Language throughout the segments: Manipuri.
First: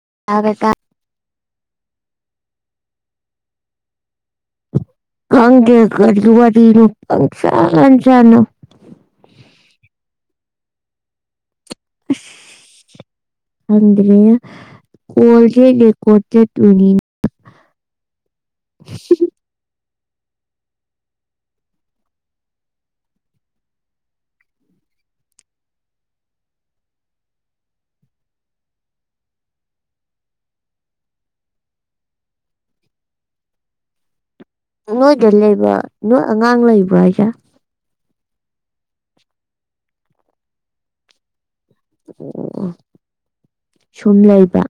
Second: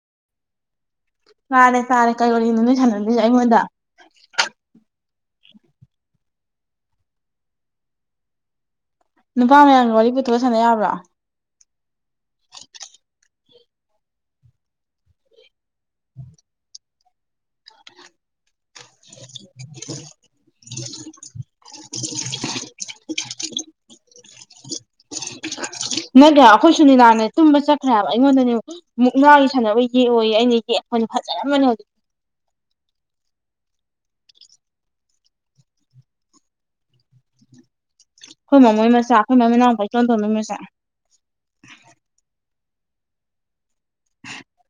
[unintelligible] ꯇꯥꯔꯦ ꯇꯥꯔꯦ ꯀꯩ ꯋꯥꯔꯤꯅꯣ ꯅꯣꯏꯅ ꯁꯥꯟꯅꯗꯣꯏꯁꯦ ꯑꯩꯉꯣꯟꯗ ꯈꯪꯗꯦ ꯀꯔꯤ ꯋꯥꯔꯤꯅꯣ ꯄꯪꯁꯥꯟ ꯁꯥꯅꯧ ꯅꯨꯄꯥ ꯃꯌꯥꯝꯒꯤ ꯋꯥꯔꯤ ꯄꯨꯊꯣꯛꯑ ꯁꯥꯟꯅ ꯌꯥꯕ꯭ꯔꯣ ꯏꯁ ꯈꯪꯗ꯭ꯔꯦꯍꯦ ꯀꯣꯜ [unintelligible] [unintelligible] [inaudible] ꯅꯠꯇꯦ ꯍꯥꯏꯕ ꯑꯩꯈꯣꯏ ꯁꯨꯅꯤꯂꯥꯅ ꯇꯨꯝꯕ ꯆꯠꯈ꯭ꯔꯦꯍꯥꯏꯕ ꯑꯩꯉꯣꯟꯗꯅꯦ ꯃꯨꯛꯅꯥꯒꯤ ꯁꯥꯟꯅꯒꯤ ꯌꯦꯛꯄꯣꯌꯦ ꯑꯩꯅ ꯌꯦꯛ [unintelligible] ꯐꯖꯔꯝꯃꯅꯤ ꯍꯧꯖꯤꯛ [inaudible] ꯅꯣꯏꯗ ꯂꯩꯕ ꯅꯣꯏ ꯑꯉꯥꯡ ꯂꯩꯕ꯭ꯔꯥ ꯍꯥꯏꯁꯦ ꯑꯈꯣꯏ ꯃꯃꯣ ꯃꯆꯥ ꯑꯈꯣꯏ ꯃꯥ ꯃꯅꯥꯎꯅꯨꯄꯥ ꯏꯇꯣꯟ ꯇꯣꯟꯕꯒꯤ ꯃꯆꯥ ꯑꯣ ꯁꯨꯝ ꯂꯩꯕ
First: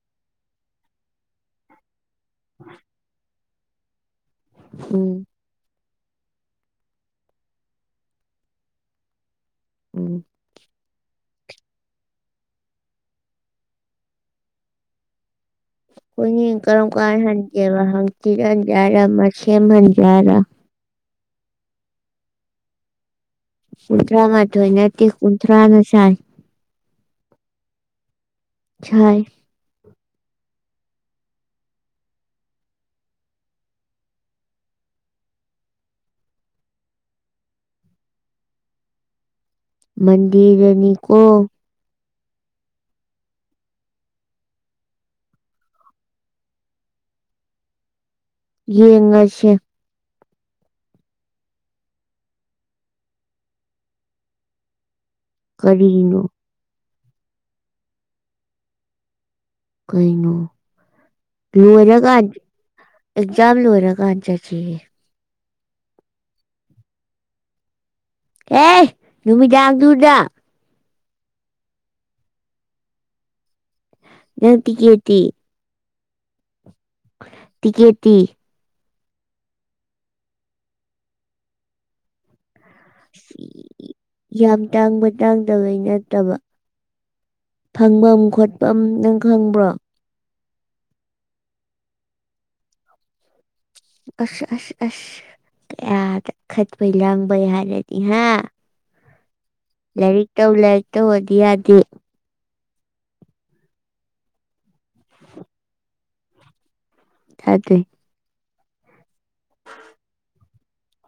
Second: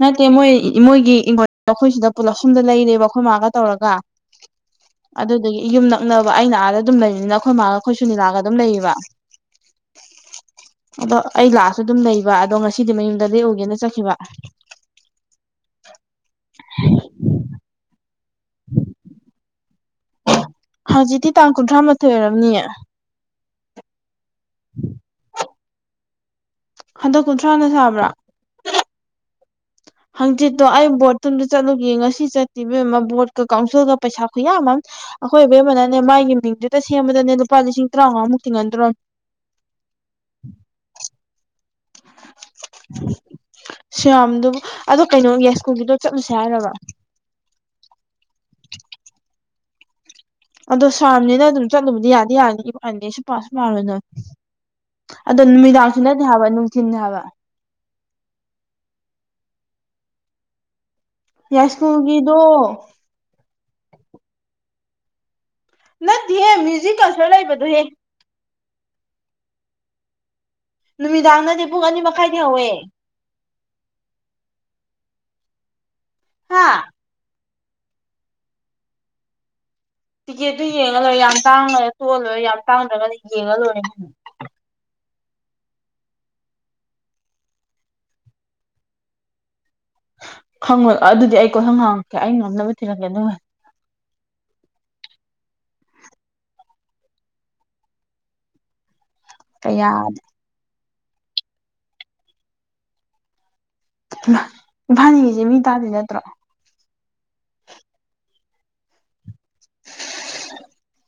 ꯅꯠꯇꯦ ꯃꯣꯏ ꯃꯣꯏꯒꯤ ꯏꯡꯈꯣꯜ ꯑꯩꯈꯣꯏꯁꯤꯗ ꯄꯨꯂꯞ ꯑꯁꯣꯝꯗ ꯂꯩꯔꯦꯕ ꯑꯈꯣꯏ ꯃꯥꯒ ꯇꯧꯔꯒ ꯎꯝ ꯑꯗꯨꯗꯨꯒꯤ ꯌꯨꯝꯅ ꯅꯛꯅꯕ ꯑꯩꯅ ꯑꯥꯗ ꯑꯗꯨꯝ ꯂꯩꯕꯅꯤꯅ ꯑꯈꯣꯏ ꯃꯥꯒ ꯑꯈꯣꯏ ꯁꯨꯅꯤꯂꯥꯒ ꯑꯗꯨꯝ ꯂꯩꯌꯦꯕ ꯎꯝ ꯑꯗꯣ ꯑꯩ ꯂꯥꯛꯑꯁꯨ ꯑꯗꯨꯝ ꯂꯩꯕ ꯑꯗꯣ ꯉꯁꯤꯗꯤ ꯃꯌꯨꯝꯗ ꯂꯦꯛꯎꯒꯧꯅ ꯆꯠꯈꯤꯕ ꯑꯈꯣꯏꯅꯤ ꯀꯔꯝ ꯀꯥꯟ ꯍꯟꯁꯦꯕ ꯄꯤꯛꯍꯟꯒꯦ ꯍꯥꯏꯔ ꯑꯃ ꯁꯦꯃꯍꯟꯒꯦ ꯍꯥꯏꯔ ꯍꯪꯆꯤꯛꯇꯤ ꯇꯥꯡ ꯀꯨꯟꯊ꯭ꯔꯥ ꯃꯥꯊꯣꯏ ꯑꯣꯏꯔꯝꯅꯤꯌꯦ ꯀꯨꯊ꯭ꯔꯥ ꯃꯥ ꯊꯣꯏ ꯅꯠꯇꯦ ꯀꯨꯟꯊ꯭ꯔꯥꯅ ꯁꯥꯏ ꯍꯟꯗꯛ ꯀꯨꯟꯊ꯭ꯔꯥꯅ ꯁꯥꯕ꯭ꯔꯥ ꯁꯥꯏ ꯍꯪꯆꯤꯠꯇꯣ ꯑꯩ ꯕꯣꯔꯠꯇ ꯑꯃꯨꯛꯇ ꯆꯠꯂꯨꯒꯦ ꯉꯁꯤ ꯆꯠꯇꯦ ꯏꯕꯦꯝꯃ ꯕꯣꯔꯠꯀ ꯀꯥꯎꯟꯁꯤꯜꯒ ꯄꯩꯁꯥ ꯈꯨꯌꯥꯃ ꯑꯈꯣꯏ ꯑꯕꯦꯝꯃꯅ ꯃꯥꯒꯤ ꯃꯤꯡꯗꯨꯇ ꯁꯦꯝꯕꯗꯅꯦ ꯂꯨꯄꯥ ꯂꯤꯁꯤꯡ ꯇꯔꯥꯃꯉꯥꯃꯨꯛ ꯇꯤꯡꯍꯟꯗꯣꯔꯕꯅꯤ [inaudible] ꯃꯟꯗꯦꯗꯅꯤꯀꯣ [inaudible] ꯁꯤꯌꯥꯝꯗꯨꯝ ꯑꯗꯣ ꯀꯩꯅꯣ ꯌꯥꯏꯁ꯭ꯀꯨꯜꯒꯤꯗꯣ ꯆꯠꯂꯨꯁꯦ ꯍꯥꯏꯔꯕ ꯌꯦꯡꯉꯁꯦ ꯑꯗꯣ ꯁꯥꯕꯅꯤꯅ ꯑꯗꯨꯝ ꯆꯠꯂꯨꯕꯗꯤ ꯌꯥꯗꯤ ꯌꯥꯏ [unintelligible] ꯑꯗꯣ ꯅꯨꯃꯤꯗꯥꯡꯁꯨ ꯀꯔꯤꯅꯣ ꯅꯠꯇꯦ ꯍꯥꯏꯕ ꯅꯨꯡꯊꯤꯟꯅꯦ ꯍꯥꯏꯕ ꯀꯩꯅꯣ ꯂꯣꯏꯔꯒꯥꯟ ꯌꯥꯏꯁ꯭ꯀꯨꯜꯒꯤꯗꯣ ꯑꯦꯛꯖꯥꯝ ꯂꯣꯏꯔꯀꯥꯟ ꯆꯠꯁꯤꯍꯦ ꯅꯠꯇꯦꯍꯦ ꯃ꯭ꯌꯨꯖꯤꯛ ꯀꯟꯁ꯭ꯔꯠ ꯂꯩꯕꯗꯣꯍꯦ ꯑꯦ ꯅꯨꯃꯤꯗꯥꯡꯗꯨꯗ ꯅꯨꯃꯤꯗꯥꯡꯗꯗꯤ ꯄꯨꯡ ꯑꯅꯤ ꯃꯈꯥꯏꯗꯩ ꯍꯧꯋꯦ ꯅꯪ ꯇꯤꯀꯦꯠꯇꯤ ꯍꯥꯥ ꯇꯤꯀꯦꯠꯇꯤ ꯇꯤꯛꯀꯦꯠꯇꯨ ꯌꯦꯡꯉ ꯂꯣꯏꯔꯦ ꯌꯥꯝ ꯇꯥꯡꯉꯒ ꯇꯣꯛꯑ ꯂꯣꯏꯔꯦ ꯌꯥꯝ ꯇꯥꯡꯗ꯭ꯔꯒꯅ ꯌꯦꯡꯉ ꯂꯣꯏꯔꯦ ꯌꯥꯝ ꯇꯥꯡꯕ ꯇꯥꯡꯗꯕꯩ ꯅꯠꯇꯕ ꯐꯪꯚꯝ ꯈꯣꯠꯐꯝ ꯅꯪ ꯈꯪꯕ꯭ꯔꯣ ꯈꯪꯉꯣꯏ ꯑꯗꯨꯗꯤ ꯑꯩ ꯀꯣꯏꯍꯪ ꯍꯪꯉꯛꯀꯦ ꯑꯩ ꯉꯝꯅꯕ ꯊꯤꯔꯛꯀꯦ ꯑꯗꯨ ꯑꯁ ꯑꯁ ꯑꯁ ꯀꯌꯥꯗ ꯈꯠꯄꯩ ꯂꯥꯡꯕꯩ ꯍꯥꯏꯔꯗꯤ ꯍꯥ ꯀꯌꯥꯗ ꯂꯥꯏꯔꯤꯛ ꯇꯧ ꯂꯥꯏꯔꯤꯛ ꯇꯧꯋꯣꯗꯤ ꯌꯥꯗꯦ ꯍꯩꯃ ꯏꯕꯥꯏꯅꯤꯁꯦ ꯃꯤ ꯇꯥꯗꯨꯏ ꯅꯠꯇ꯭ꯔꯣ ꯇꯗꯣꯏꯅꯣ [inaudible]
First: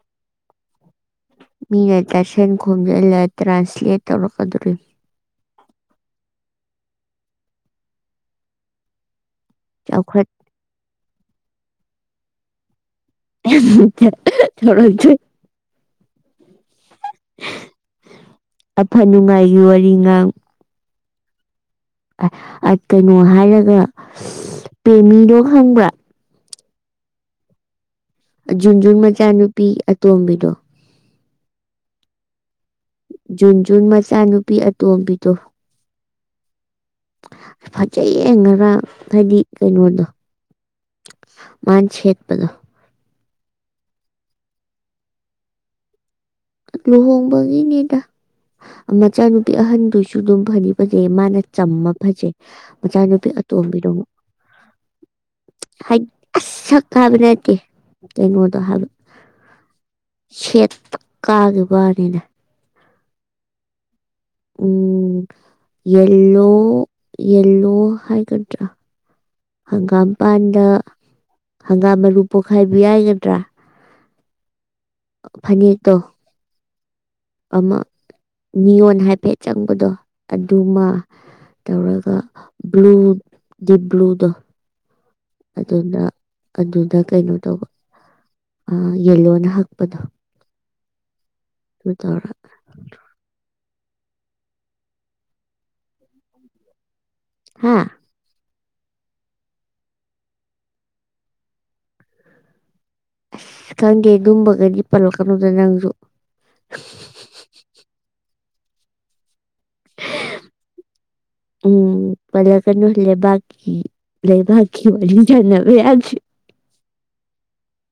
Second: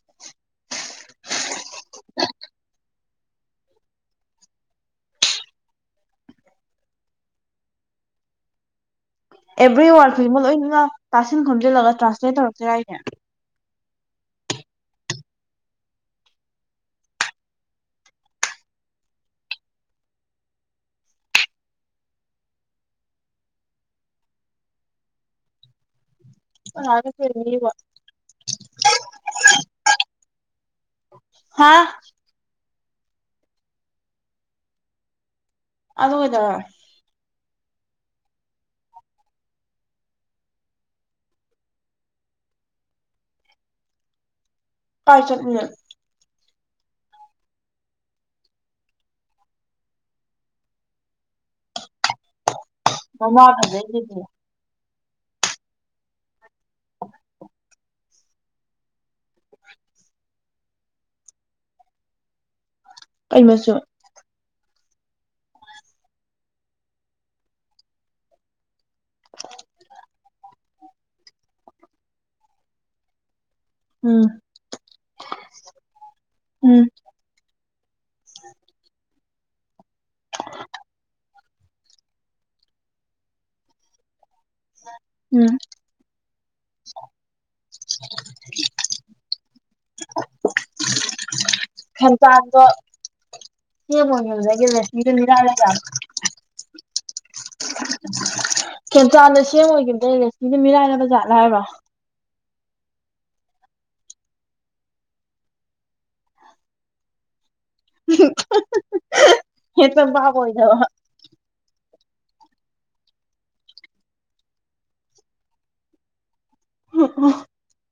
ꯃꯤꯅ ꯇꯥꯁꯦꯤꯟ ꯈꯣꯝꯖꯤꯜꯂ ꯇ꯭ꯔꯥꯟꯁꯂꯦꯠ ꯇꯧꯔꯛꯀꯗꯧꯔꯤꯝ ꯑꯦꯚ꯭ꯔꯤ ꯋꯥꯔꯗ ꯆꯥꯎꯈꯠ ꯈꯨꯗꯤꯡꯃꯛ ꯂꯣꯏꯅꯃꯛ ꯇꯥꯁꯤꯟ ꯈꯣꯝꯖꯤꯜꯂꯒ ꯇ꯭ꯔꯥꯟꯁꯂꯦꯠ ꯇꯧꯔꯛꯇꯨꯏꯔ ꯍꯏꯁꯦ ꯇꯧꯔꯛꯇꯨꯏ ꯑꯐ ꯅꯨꯡꯉꯥꯏꯒꯤ ꯋꯥꯔꯤ ꯉꯥꯡꯉꯨ ꯑꯥ ꯀꯩꯅꯣ ꯍꯥꯏꯔꯒ ꯄꯦꯃꯤꯗꯣ ꯈꯪꯕ꯭ꯔꯥ ꯀꯅꯥꯅꯣ ꯄꯦꯃꯤꯕꯣ ꯖꯨꯟꯖꯨꯟ ꯃꯆꯥꯅꯨꯄꯤ ꯑꯇꯣꯝꯕꯤꯗꯣ ꯍꯥꯥ ꯖꯨꯟꯖꯨꯟ ꯃꯆꯥꯅꯨꯄꯤ ꯑꯇꯣꯝꯕꯤꯗꯣ ꯑꯗꯨ ꯀꯩꯗꯧꯔꯦ ꯐꯖꯩꯌꯦ ꯉꯔꯥꯡ ꯍꯥꯏꯗꯤ ꯀꯩꯅꯣꯗꯣ ꯃꯥꯟ ꯁꯦꯠꯄꯗꯣ ꯀꯥꯏ ꯆꯠꯂꯨꯏꯅꯣ ꯂꯨꯍꯣꯡꯕꯒꯤꯅꯤꯗ ꯃꯆꯥꯅꯨꯄꯤ ꯑꯍꯟꯗꯨꯁꯨ ꯗꯨꯝ ꯐꯗꯤ ꯐꯖꯩ ꯃꯥꯅ ꯆꯝꯃ ꯐꯖꯩ ꯃꯆꯥꯅꯨꯄꯤ ꯃꯃꯥ ꯑꯇꯣꯝꯕꯤꯗꯣ ꯐꯖꯩꯗꯨꯗꯤ ꯍꯥꯏꯠ ꯑꯁ ꯁꯛ ꯍꯥꯏꯕ ꯅꯠꯇꯦ ꯀꯩꯅꯣꯗ ꯍꯥꯏꯕ ꯁꯦꯠ ꯐꯛꯀꯥꯒꯤꯕꯋꯥꯅꯤꯗ ꯀꯩꯃꯆꯨ ꯎꯝ ꯌꯦꯜꯂꯣ ꯌꯦꯜꯂꯣ ꯍꯥꯏꯒꯗ꯭ꯔ ꯍꯪꯒꯥꯝꯄꯥꯟꯗ ꯍꯪꯒꯥꯝ ꯃꯔꯨ ꯄꯣꯛꯈꯥꯏꯕ ꯍꯥꯏꯒꯗ꯭ꯔꯥ ꯎꯝ ꯐꯅꯦꯛꯇꯣ ꯎꯝ ꯑꯃ ꯅꯤꯌꯣꯟ ꯍꯥꯏꯐꯦꯠ ꯆꯪꯕꯗꯣ ꯑꯗꯨꯃ ꯇꯧꯔꯒ ꯕ꯭ꯂꯨ ꯗꯤꯞ ꯕ꯭ꯂꯨꯗꯣ ꯎꯝ ꯑꯗꯨꯅ ꯑꯗꯨꯗ ꯀꯩꯅꯣ ꯇꯧꯕ ꯑꯥ ꯌꯦꯜꯂꯣꯅ ꯍꯛꯄꯗꯣ ꯑꯗꯨ ꯇꯧꯔ ꯈꯦꯝꯆꯥꯟꯗꯣ ꯁꯤ ꯑꯦꯝ ꯑꯣꯏꯒꯤꯕꯗꯩ ꯔꯦꯁꯃꯤꯗꯣ ꯃꯤꯔꯥꯏꯔꯖꯥꯠꯂꯣ ꯍꯥꯥ ꯈꯦꯟꯆꯥꯟꯗꯣ ꯁꯤ ꯑꯦꯝ ꯑꯣꯏꯈꯤꯕꯗꯩ ꯔꯦꯁꯃꯤꯗꯨ ꯃꯤꯔꯥꯏꯔ ꯖꯥꯠꯂ ꯍꯥꯏꯕ ꯑꯁ ꯈꯪꯗꯦ ꯗꯨꯝꯕꯒꯗꯤ ꯄꯜꯂꯛ ꯀꯅꯨꯗ ꯅꯪꯁꯨ ꯍꯝꯑꯞ ꯍꯦꯛꯇ ꯕꯥꯞ ꯑꯣꯏꯗꯕ ꯎꯝ ꯄꯜꯂꯛꯀꯅꯨ ꯂꯩꯕꯥꯛꯀꯤ ꯂꯩꯕꯥꯛꯀꯤ ꯋꯥꯔꯤ ꯁꯣꯟꯅꯕ ꯌꯗꯦ [inaudible]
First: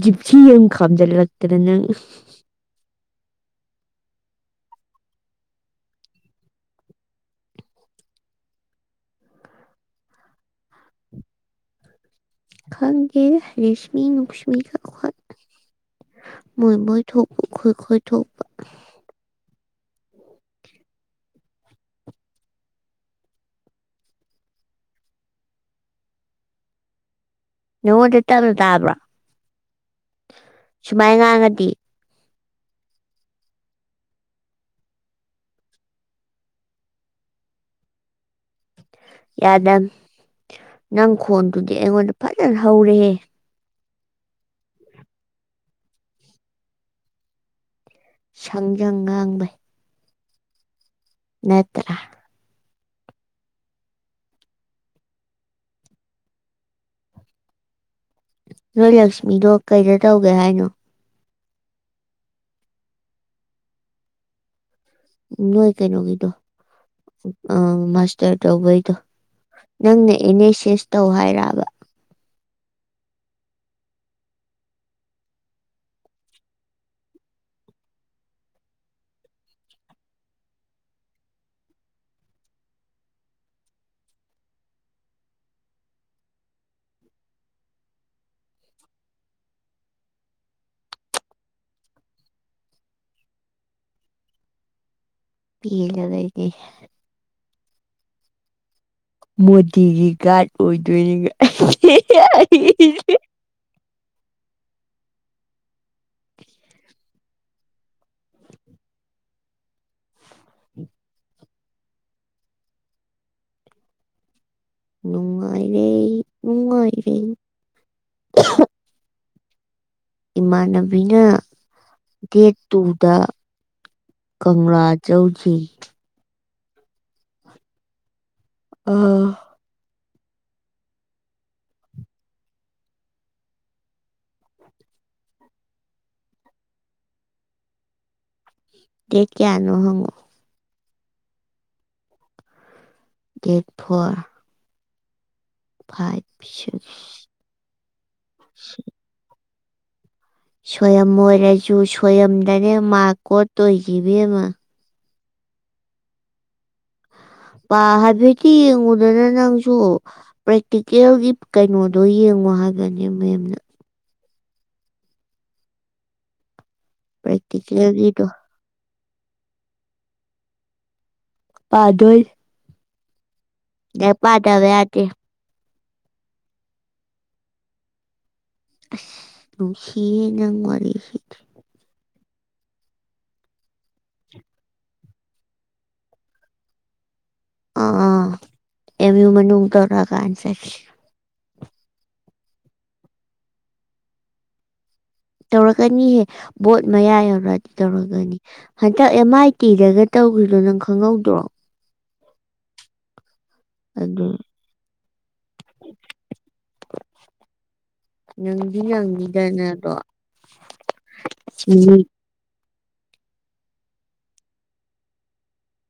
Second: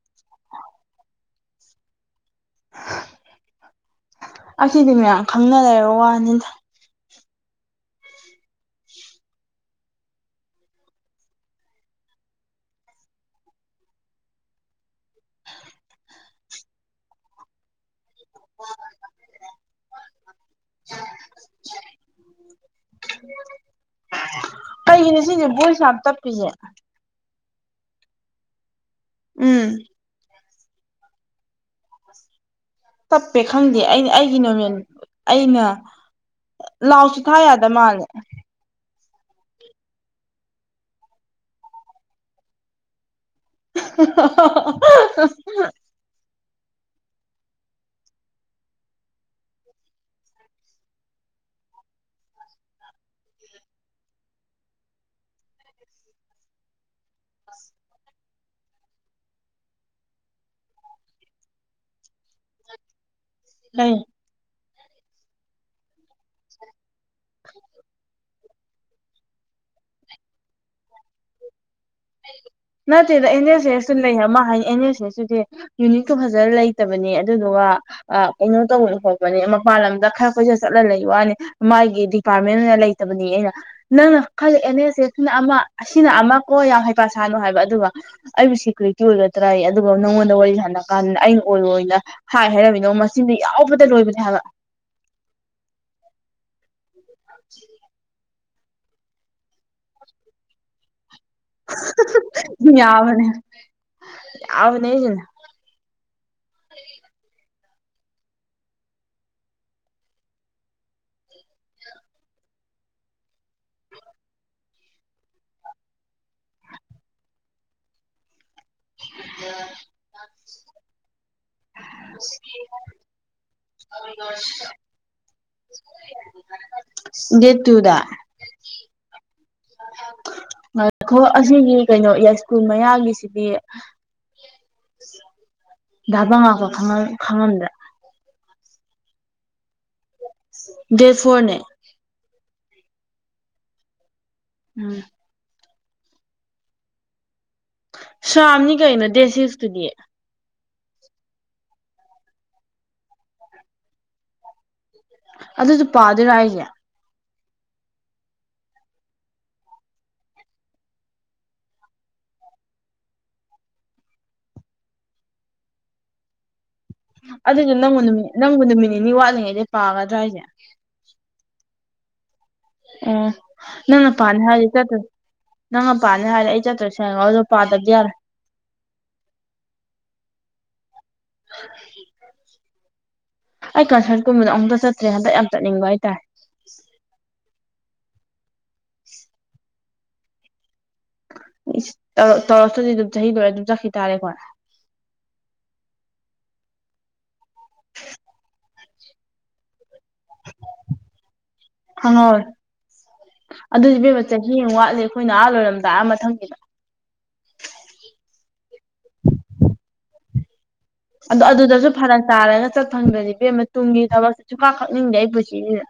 ꯖꯤꯞꯁꯤ ꯑꯃ ꯈꯥꯝꯖꯜ ꯂꯛꯇꯗ ꯅꯪ ꯑꯁꯤꯗꯤꯅꯦ ꯈꯪꯅ ꯂꯩꯔ ꯋꯥꯅꯤꯗ ꯈꯪꯗꯦ ꯔꯦꯁꯃꯤ ꯅꯨꯡꯁꯤꯕꯤꯒ ꯑꯈꯣꯢ ꯃꯣꯏ ꯃꯣꯏ ꯊꯣꯛꯄ ꯈꯣꯏꯈꯣꯏ ꯊꯣꯛꯄ ꯀꯩꯒꯤꯅꯦ ꯁꯤꯁꯦ ꯕꯣꯏꯁ ꯌꯥꯝ ꯇꯞꯄꯤꯁꯦ ꯅꯪꯉꯣꯡꯗ ꯇꯞꯅ ꯇꯥꯕꯔꯣ ꯎꯝ ꯁꯨꯃꯥꯏ ꯉꯥꯡ ꯉꯗꯤ ꯇꯞꯄꯦ ꯈꯪꯗꯦ ꯑꯩꯅ ꯑꯩꯒꯤ ꯅꯣꯔꯃꯦꯟ ꯑꯩꯅ ꯂꯥꯎꯗꯁꯨ ꯊꯥ ꯌꯥꯗ ꯃꯥꯜꯂꯦ ꯌꯥꯗꯝ ꯅꯪ ꯈꯣꯟꯗꯨꯗꯤ ꯑꯩꯉꯣꯟꯗ ꯐꯖꯟ ꯍꯧꯔꯦꯍꯦ [unintelligible] ꯁꯪꯁꯪ ꯉꯥꯡꯕꯩ ꯅꯠꯇ꯭ꯔ ꯅꯣꯏ ꯂꯛꯁꯃꯤꯗꯣ ꯀꯩꯗ ꯇꯧꯒꯦ ꯍꯥꯏꯅꯣ ꯑꯩ ꯎ ꯅꯣꯏ ꯀꯩꯅꯣꯒꯤꯗꯣ ꯑ ꯃꯥꯁꯇꯔ ꯇꯧꯕꯩꯗꯣ ꯅꯪꯅ ꯑꯦꯅꯦꯁꯦꯁ ꯇꯧ ꯍꯥꯏꯔꯕ ꯅꯠꯇꯦꯗ ꯑꯦꯟꯅꯦ ꯑꯦꯁꯇꯣ ꯂꯩ ꯍꯥꯏ ꯃꯥ ꯍꯥꯏꯅꯦ ꯑꯦꯟꯅꯦ ꯑꯦꯁꯇꯨꯗꯤ ꯌꯨꯅꯤꯠꯇꯣ ꯐꯖꯟ ꯂꯩꯇꯕꯅꯦ ꯑꯗꯨꯗꯨꯒ ꯑ ꯀꯩꯅꯣ ꯇꯧꯕꯅꯦ ꯈꯣꯠꯄꯅꯦ ꯃꯄꯥꯟ ꯂꯝꯗ ꯈꯔ ꯀꯣꯏꯆꯠ ꯆꯠꯂ ꯂꯩꯕꯋꯥꯅꯦ ꯃꯥꯒꯤ ꯗꯤꯄꯥꯔꯠꯃꯦꯟ ꯅ ꯂꯩꯇꯕꯅꯤ ꯑꯩꯅ ꯅꯪꯅ ꯈꯜꯂꯤ ꯑꯦꯅꯦꯑꯦꯁꯇꯨꯅ ꯑꯃ ꯑꯁꯤꯅ ꯑꯃ ꯀꯣ ꯌꯥꯝ ꯍꯩ ꯄꯥ ꯁꯥꯟꯅꯨ ꯍꯥꯏꯕ ꯑꯗꯨꯒ ꯑꯩꯕꯨ ꯁꯦꯀ꯭ꯌꯨꯔꯤꯇꯤ ꯑꯣꯏꯒꯗ꯭ꯔꯌꯦ ꯑꯗꯨꯒ ꯅꯪꯉꯣꯟꯗ ꯋꯥꯔꯤ ꯁꯥꯟꯅꯔ ꯀꯥꯟꯗ ꯑꯩꯅ ꯑꯣꯏꯔꯣꯏꯅ ꯍꯥꯏ ꯍꯥꯏꯔꯝꯃꯤꯗꯣ ꯃꯆꯤꯟꯗꯣ ꯌꯥꯎꯕꯗ ꯂꯣꯏꯕꯅꯦ ꯍꯥꯏꯕ ꯄꯦꯜꯂꯗ ꯑꯩꯗꯤ [unintelligible] ꯃꯣꯗꯤꯒꯤ ꯒꯥꯔꯗ ꯑꯣꯏꯗꯣꯏꯅꯤ [unintelligible] ꯌꯥꯕꯅꯦ ꯌꯥꯕꯅꯦ ꯑꯩꯁꯤꯅꯦ [inaudible] ꯅꯨꯡꯉꯥꯏꯔꯦ ꯅꯨꯡꯉꯥꯏꯔꯦ [unintelligible] ꯏꯃꯥꯟꯅꯕꯤꯅ ꯗꯦꯠ ꯇꯨꯗ ꯀꯪꯂꯥ ꯆꯧꯁꯦꯌꯦ ꯑꯁ ꯗꯦꯠ ꯇꯨꯗ ꯑꯥ ꯉꯥꯢꯈꯣ ꯑꯁꯤꯒꯤ ꯀꯩꯅꯣ ꯌꯥꯏꯁꯀꯨꯜ ꯃꯌꯥꯒꯤꯁꯤꯗꯤ ꯙꯥꯕ ꯉꯥꯛꯄ ꯈꯪꯉ ꯈꯪꯉꯝꯗ ꯗꯦꯠ ꯀ꯭ꯌꯥꯅꯣ ꯍꯪꯉꯣ ꯗꯦꯠ ꯐꯣꯔꯅꯦ date four um five six ꯁꯥꯡꯉꯤ ꯀꯩꯅꯣ ꯗꯦꯠ ꯁꯤꯛꯁꯇꯨꯗꯤ ꯁꯣꯏꯌꯝ ꯑꯣꯏꯔꯁꯨꯨ ꯁꯣꯏꯌꯝꯗꯅꯦ ꯃꯥꯔꯛ ꯀꯣꯠꯇꯣꯏꯁꯦ ꯏꯕꯦꯝꯃ ꯑꯗꯨꯁꯨ ꯄꯗꯨꯔꯥ ꯍꯥꯏꯁꯦ ꯄ ꯍꯥꯏꯐꯦꯠꯇꯤ ꯌꯦꯡꯉꯨꯗꯅ ꯅꯪꯁꯨ ꯄ꯭ꯔꯦꯛꯇꯤꯀꯦꯜꯒꯤ ꯀꯩꯅꯣꯗꯣ ꯌꯦꯡꯉꯨ ꯋꯥ ꯍꯥꯏꯒꯅꯤ ꯃꯦꯝꯅ ꯑꯗꯨꯏꯁꯨ ꯅꯪꯕꯨ ꯄ꯭ꯔꯦꯛꯇꯤꯀꯦꯜꯒꯤꯗꯣ ꯅꯨꯃꯤꯠ ꯅꯪꯕꯨ ꯅꯨꯃꯤꯠ ꯅꯤꯅꯤ ꯋꯥꯠꯂꯤꯉꯩꯗꯩ ꯄꯒꯗ꯭ꯔ ꯍꯥꯏꯁꯦ ꯄꯥꯗꯣꯏ ꯎꯝ ꯅꯪꯅ ꯂꯥꯏꯔꯤꯛ ꯄꯥꯅꯤ ꯄꯥꯗꯕ ꯍꯥꯏꯗꯤ ꯆꯠꯇꯨ ꯌꯥꯗꯦ ꯅꯪꯅ ꯄꯥꯅꯤ ꯍꯥꯏꯔ ꯑꯩ ꯆꯠꯇ꯭ꯔꯁꯨ ꯌꯥꯏꯀꯣ ꯑꯗꯣ ꯄꯥꯗꯕꯗꯤ ꯌꯥꯔꯣꯏ ꯑꯁ ꯅꯨꯡꯁꯤꯍꯦ ꯅꯪ ꯋꯥꯔꯤꯁꯤ [unintelligible] [inaudible] ꯑꯩ ꯀꯟꯁꯔꯠ ꯀꯨꯝꯕꯗ ꯑꯃꯨꯛꯇ ꯆꯠꯇ꯭ꯔꯤ ꯍꯟꯗꯛ ꯌꯥꯝ ꯆꯠꯅꯤꯡꯕ ꯍꯥꯏꯇꯥꯏ ꯑꯥ ꯑ ꯑꯦꯝ ꯌꯨ ꯃꯅꯨꯡ ꯇꯧꯔꯛꯑꯀꯥꯟ ꯆꯠꯁꯤ ꯇꯧꯔꯛꯇ꯭ꯔꯗꯤ ꯑꯗꯨꯝ ꯆꯍꯤ ꯂꯣꯏꯔ ꯑꯗꯨꯝ ꯆꯠꯈꯤ ꯇꯥꯔꯦ ꯑꯈꯣꯏ ꯇꯧꯔꯛꯀꯅꯤꯍꯦ ꯚꯣꯠ ꯃꯌꯥ ꯌꯧꯔꯛꯑꯗꯤ ꯇꯧꯔꯛꯀꯅꯤ ꯍꯟꯗꯛ ꯑꯦꯝ ꯑꯥꯏ ꯇꯤꯗꯒ ꯇꯧ ꯒꯤꯗꯣ ꯅꯪ ꯈꯪꯍꯧꯗ꯭ꯔꯣ ꯈꯪꯍꯧꯋꯦ ꯑꯗꯨꯗꯤ ꯏꯕꯦꯝꯃ ꯑꯗꯨ ꯆꯍꯤ ꯑꯃ ꯋꯥꯠꯂꯦ ꯑꯩꯈꯣꯏꯅ ꯑꯍꯥ ꯂꯣꯏꯔꯝꯗꯥꯏ ꯑ ꯃꯊꯪꯒꯤꯗ ꯅꯪꯗꯤ ꯅꯪꯅꯤꯗꯅ ꯑꯗꯣ ꯑꯗꯨ ꯑꯗꯨꯗꯁꯨ ꯐꯔꯛ ꯇꯥꯔꯒ ꯆꯠ ꯐꯪꯗ꯭ꯔꯗꯤ ꯏꯕꯦꯝꯃ ꯇꯨꯡꯒꯤ ꯊꯕꯛ ꯁꯨꯨꯡꯈꯛ ꯈꯛꯅꯤꯡꯗꯦ ꯑꯩ ꯄꯨꯟꯁꯤꯁꯤꯗ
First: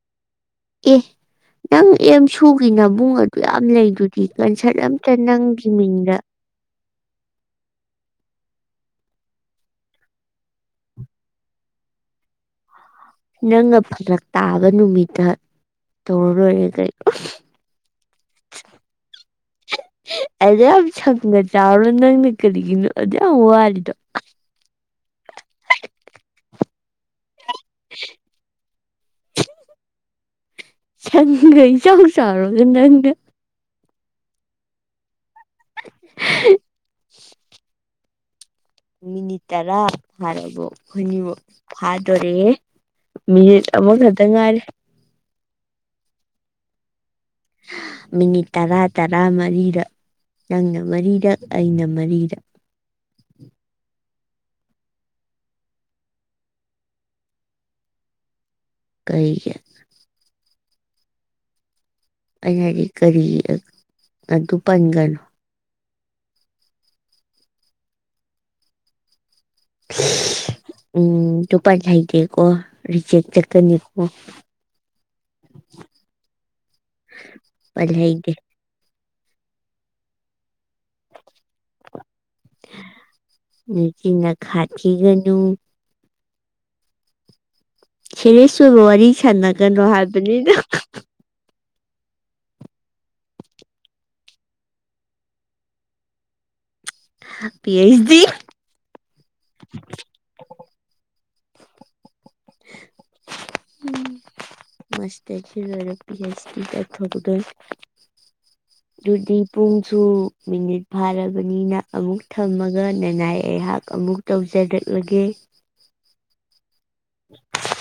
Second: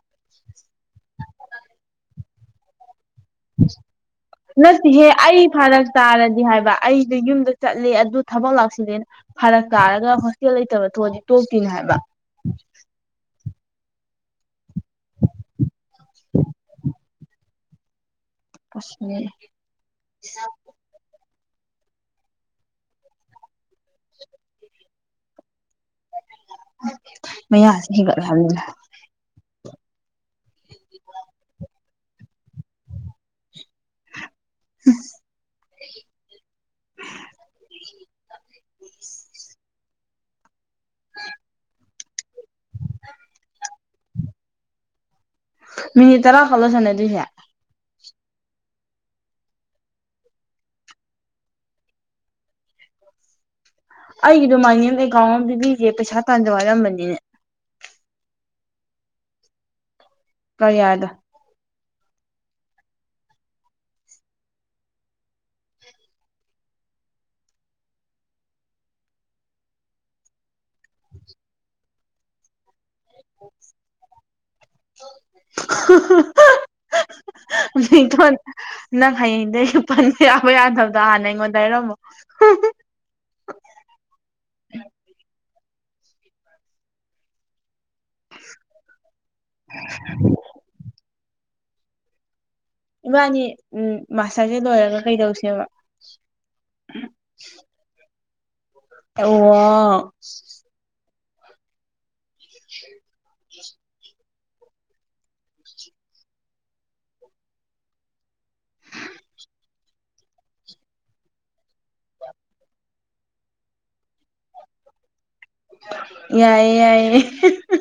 ꯑꯦ ꯅꯪ ꯑꯦꯝ ꯁꯨꯒꯤ ꯅꯥꯕꯨꯡ ꯌꯥꯝ ꯂꯩꯗꯨꯗꯤ ꯀꯟꯁꯔ ꯑꯝꯇ ꯅꯪꯒꯤ ꯃꯤꯡꯗ ꯑꯩꯗ ꯌꯨꯝꯗ ꯆꯠꯂꯦ ꯑꯗꯨ ꯊꯕꯛ ꯂꯥꯛꯁꯤꯜꯂꯦꯅ ꯐꯔꯛ ꯇꯥꯔꯒ ꯍꯣꯁꯇꯦꯜ ꯂꯩꯇꯕ ꯊꯣꯛꯑꯗꯤ ꯇꯣꯛꯇꯦꯅ ꯍꯥꯏꯕ [inaudible] ꯅꯪꯅ ꯐꯂꯛ ꯇꯥꯕ ꯅꯨꯃꯤꯠꯇ ꯇꯧꯔꯔꯣꯏꯔꯦ ꯀꯩꯅꯣ ꯑꯁ ꯑꯗꯨꯌꯥꯝ ꯁꯝꯒ ꯆꯥꯎꯅ ꯅꯪꯗꯤ ꯀꯔꯤꯒꯤꯅꯣ ꯑꯗꯨꯌꯥꯝ ꯋꯥꯔꯤꯗꯣ ꯃ ꯌꯥꯁꯦ ꯍꯤꯒꯠꯂꯦ ꯍꯥꯏꯕꯅꯤꯗ ꯁꯪꯒ ꯏꯆꯥꯎ ꯆꯥꯎꯔꯕ ꯅꯪꯅ [unintelligible] ꯃꯤꯅꯤꯠ ꯇꯔꯥ ꯐꯥꯔꯦꯕꯣ ꯈꯣꯏꯅꯤꯃꯛ ꯐꯥꯗꯣꯔꯦ ꯃꯤꯅꯤꯠ ꯑꯃꯈꯛꯇ ꯉꯥꯏꯔꯦ ꯃꯤꯅꯤꯠ ꯇꯔꯥ ꯐꯥꯎꯂꯣ ꯁꯥꯅꯗꯨꯏꯁꯦ ꯃꯤꯅꯤꯠ ꯇꯔꯥ ꯇꯔꯥ ꯃꯔꯤꯔꯛ ꯅꯪꯅ ꯃꯔꯤꯔꯛ ꯑꯩꯅ ꯃꯔꯤꯔꯛ ꯑꯩꯒꯤꯗꯣ ꯃꯥꯏꯅꯦꯝ ꯑꯦꯀꯥꯎꯟ ꯑꯃ ꯄꯤꯕꯤꯒꯦ ꯄꯩꯁꯥ ꯇꯥꯟꯖꯧ ꯍꯥꯏꯔꯝꯕꯅꯤꯅꯦ ꯀꯔꯤꯒꯤ ꯀꯥꯔꯤꯌꯥꯗ ꯑꯩꯅ ꯍꯥꯏꯗꯤ ꯀꯔꯤ ꯑꯗꯨ ꯄꯟꯒꯅꯣ ꯎꯝ ꯇꯨꯄꯔ ꯍꯩꯇꯦꯀꯣ ꯔꯤꯖꯦꯛ ꯆꯠꯀꯅꯤꯀꯣ ꯍꯥ ꯍꯥ ꯍꯥ ꯄꯜ ꯍꯩꯇꯦ ꯃꯤꯊꯣꯟ ꯅꯪ ꯍꯌꯦꯡꯗꯩ ꯄꯟꯕ ꯌꯥꯕ ꯌꯥꯗꯕꯗꯣ ꯍꯥꯟꯅ ꯑꯩꯉꯣꯟꯗ ꯍꯥꯏꯔꯝꯃꯣ ꯅꯆꯤꯟ ꯅꯈꯥꯊꯤꯒꯅꯨ ꯁꯦꯔꯦꯁ ꯑꯣꯏꯕ ꯋꯥꯔꯤ ꯁꯥꯟꯅꯒꯅꯣ ꯍꯥꯏꯕꯅꯤꯗ ꯏꯕꯥꯅꯤ ꯎꯝ ꯃꯥꯁꯇꯔꯁꯦ ꯂꯣꯏꯔꯒ ꯀꯩꯗꯧꯁꯦꯕ ꯄꯤ ꯑꯩꯆ ꯗꯤ ꯑꯣ [inaudible] ꯎꯝ ꯃꯁꯇꯔ ꯁꯦ ꯂꯣꯏꯔ ꯄꯤꯁ ꯑꯩꯆ ꯗꯤ ꯇꯧꯊꯣꯛꯀꯗꯣꯏ ꯗꯨꯗꯤꯄꯨꯡ ꯁꯨ ꯃꯤꯅꯤꯠ ꯐꯥꯔꯕꯅꯤꯅ ꯑꯃꯨꯛ ꯊꯝꯃꯒ ꯅꯅꯥꯏ ꯑꯩꯍꯥꯛ ꯑꯃꯨꯛ ꯇꯧꯖꯔꯛ ꯂꯒꯦ ꯌꯥꯢꯌꯦ ꯌꯥꯏꯌꯦ ꯍꯦ ꯍꯦ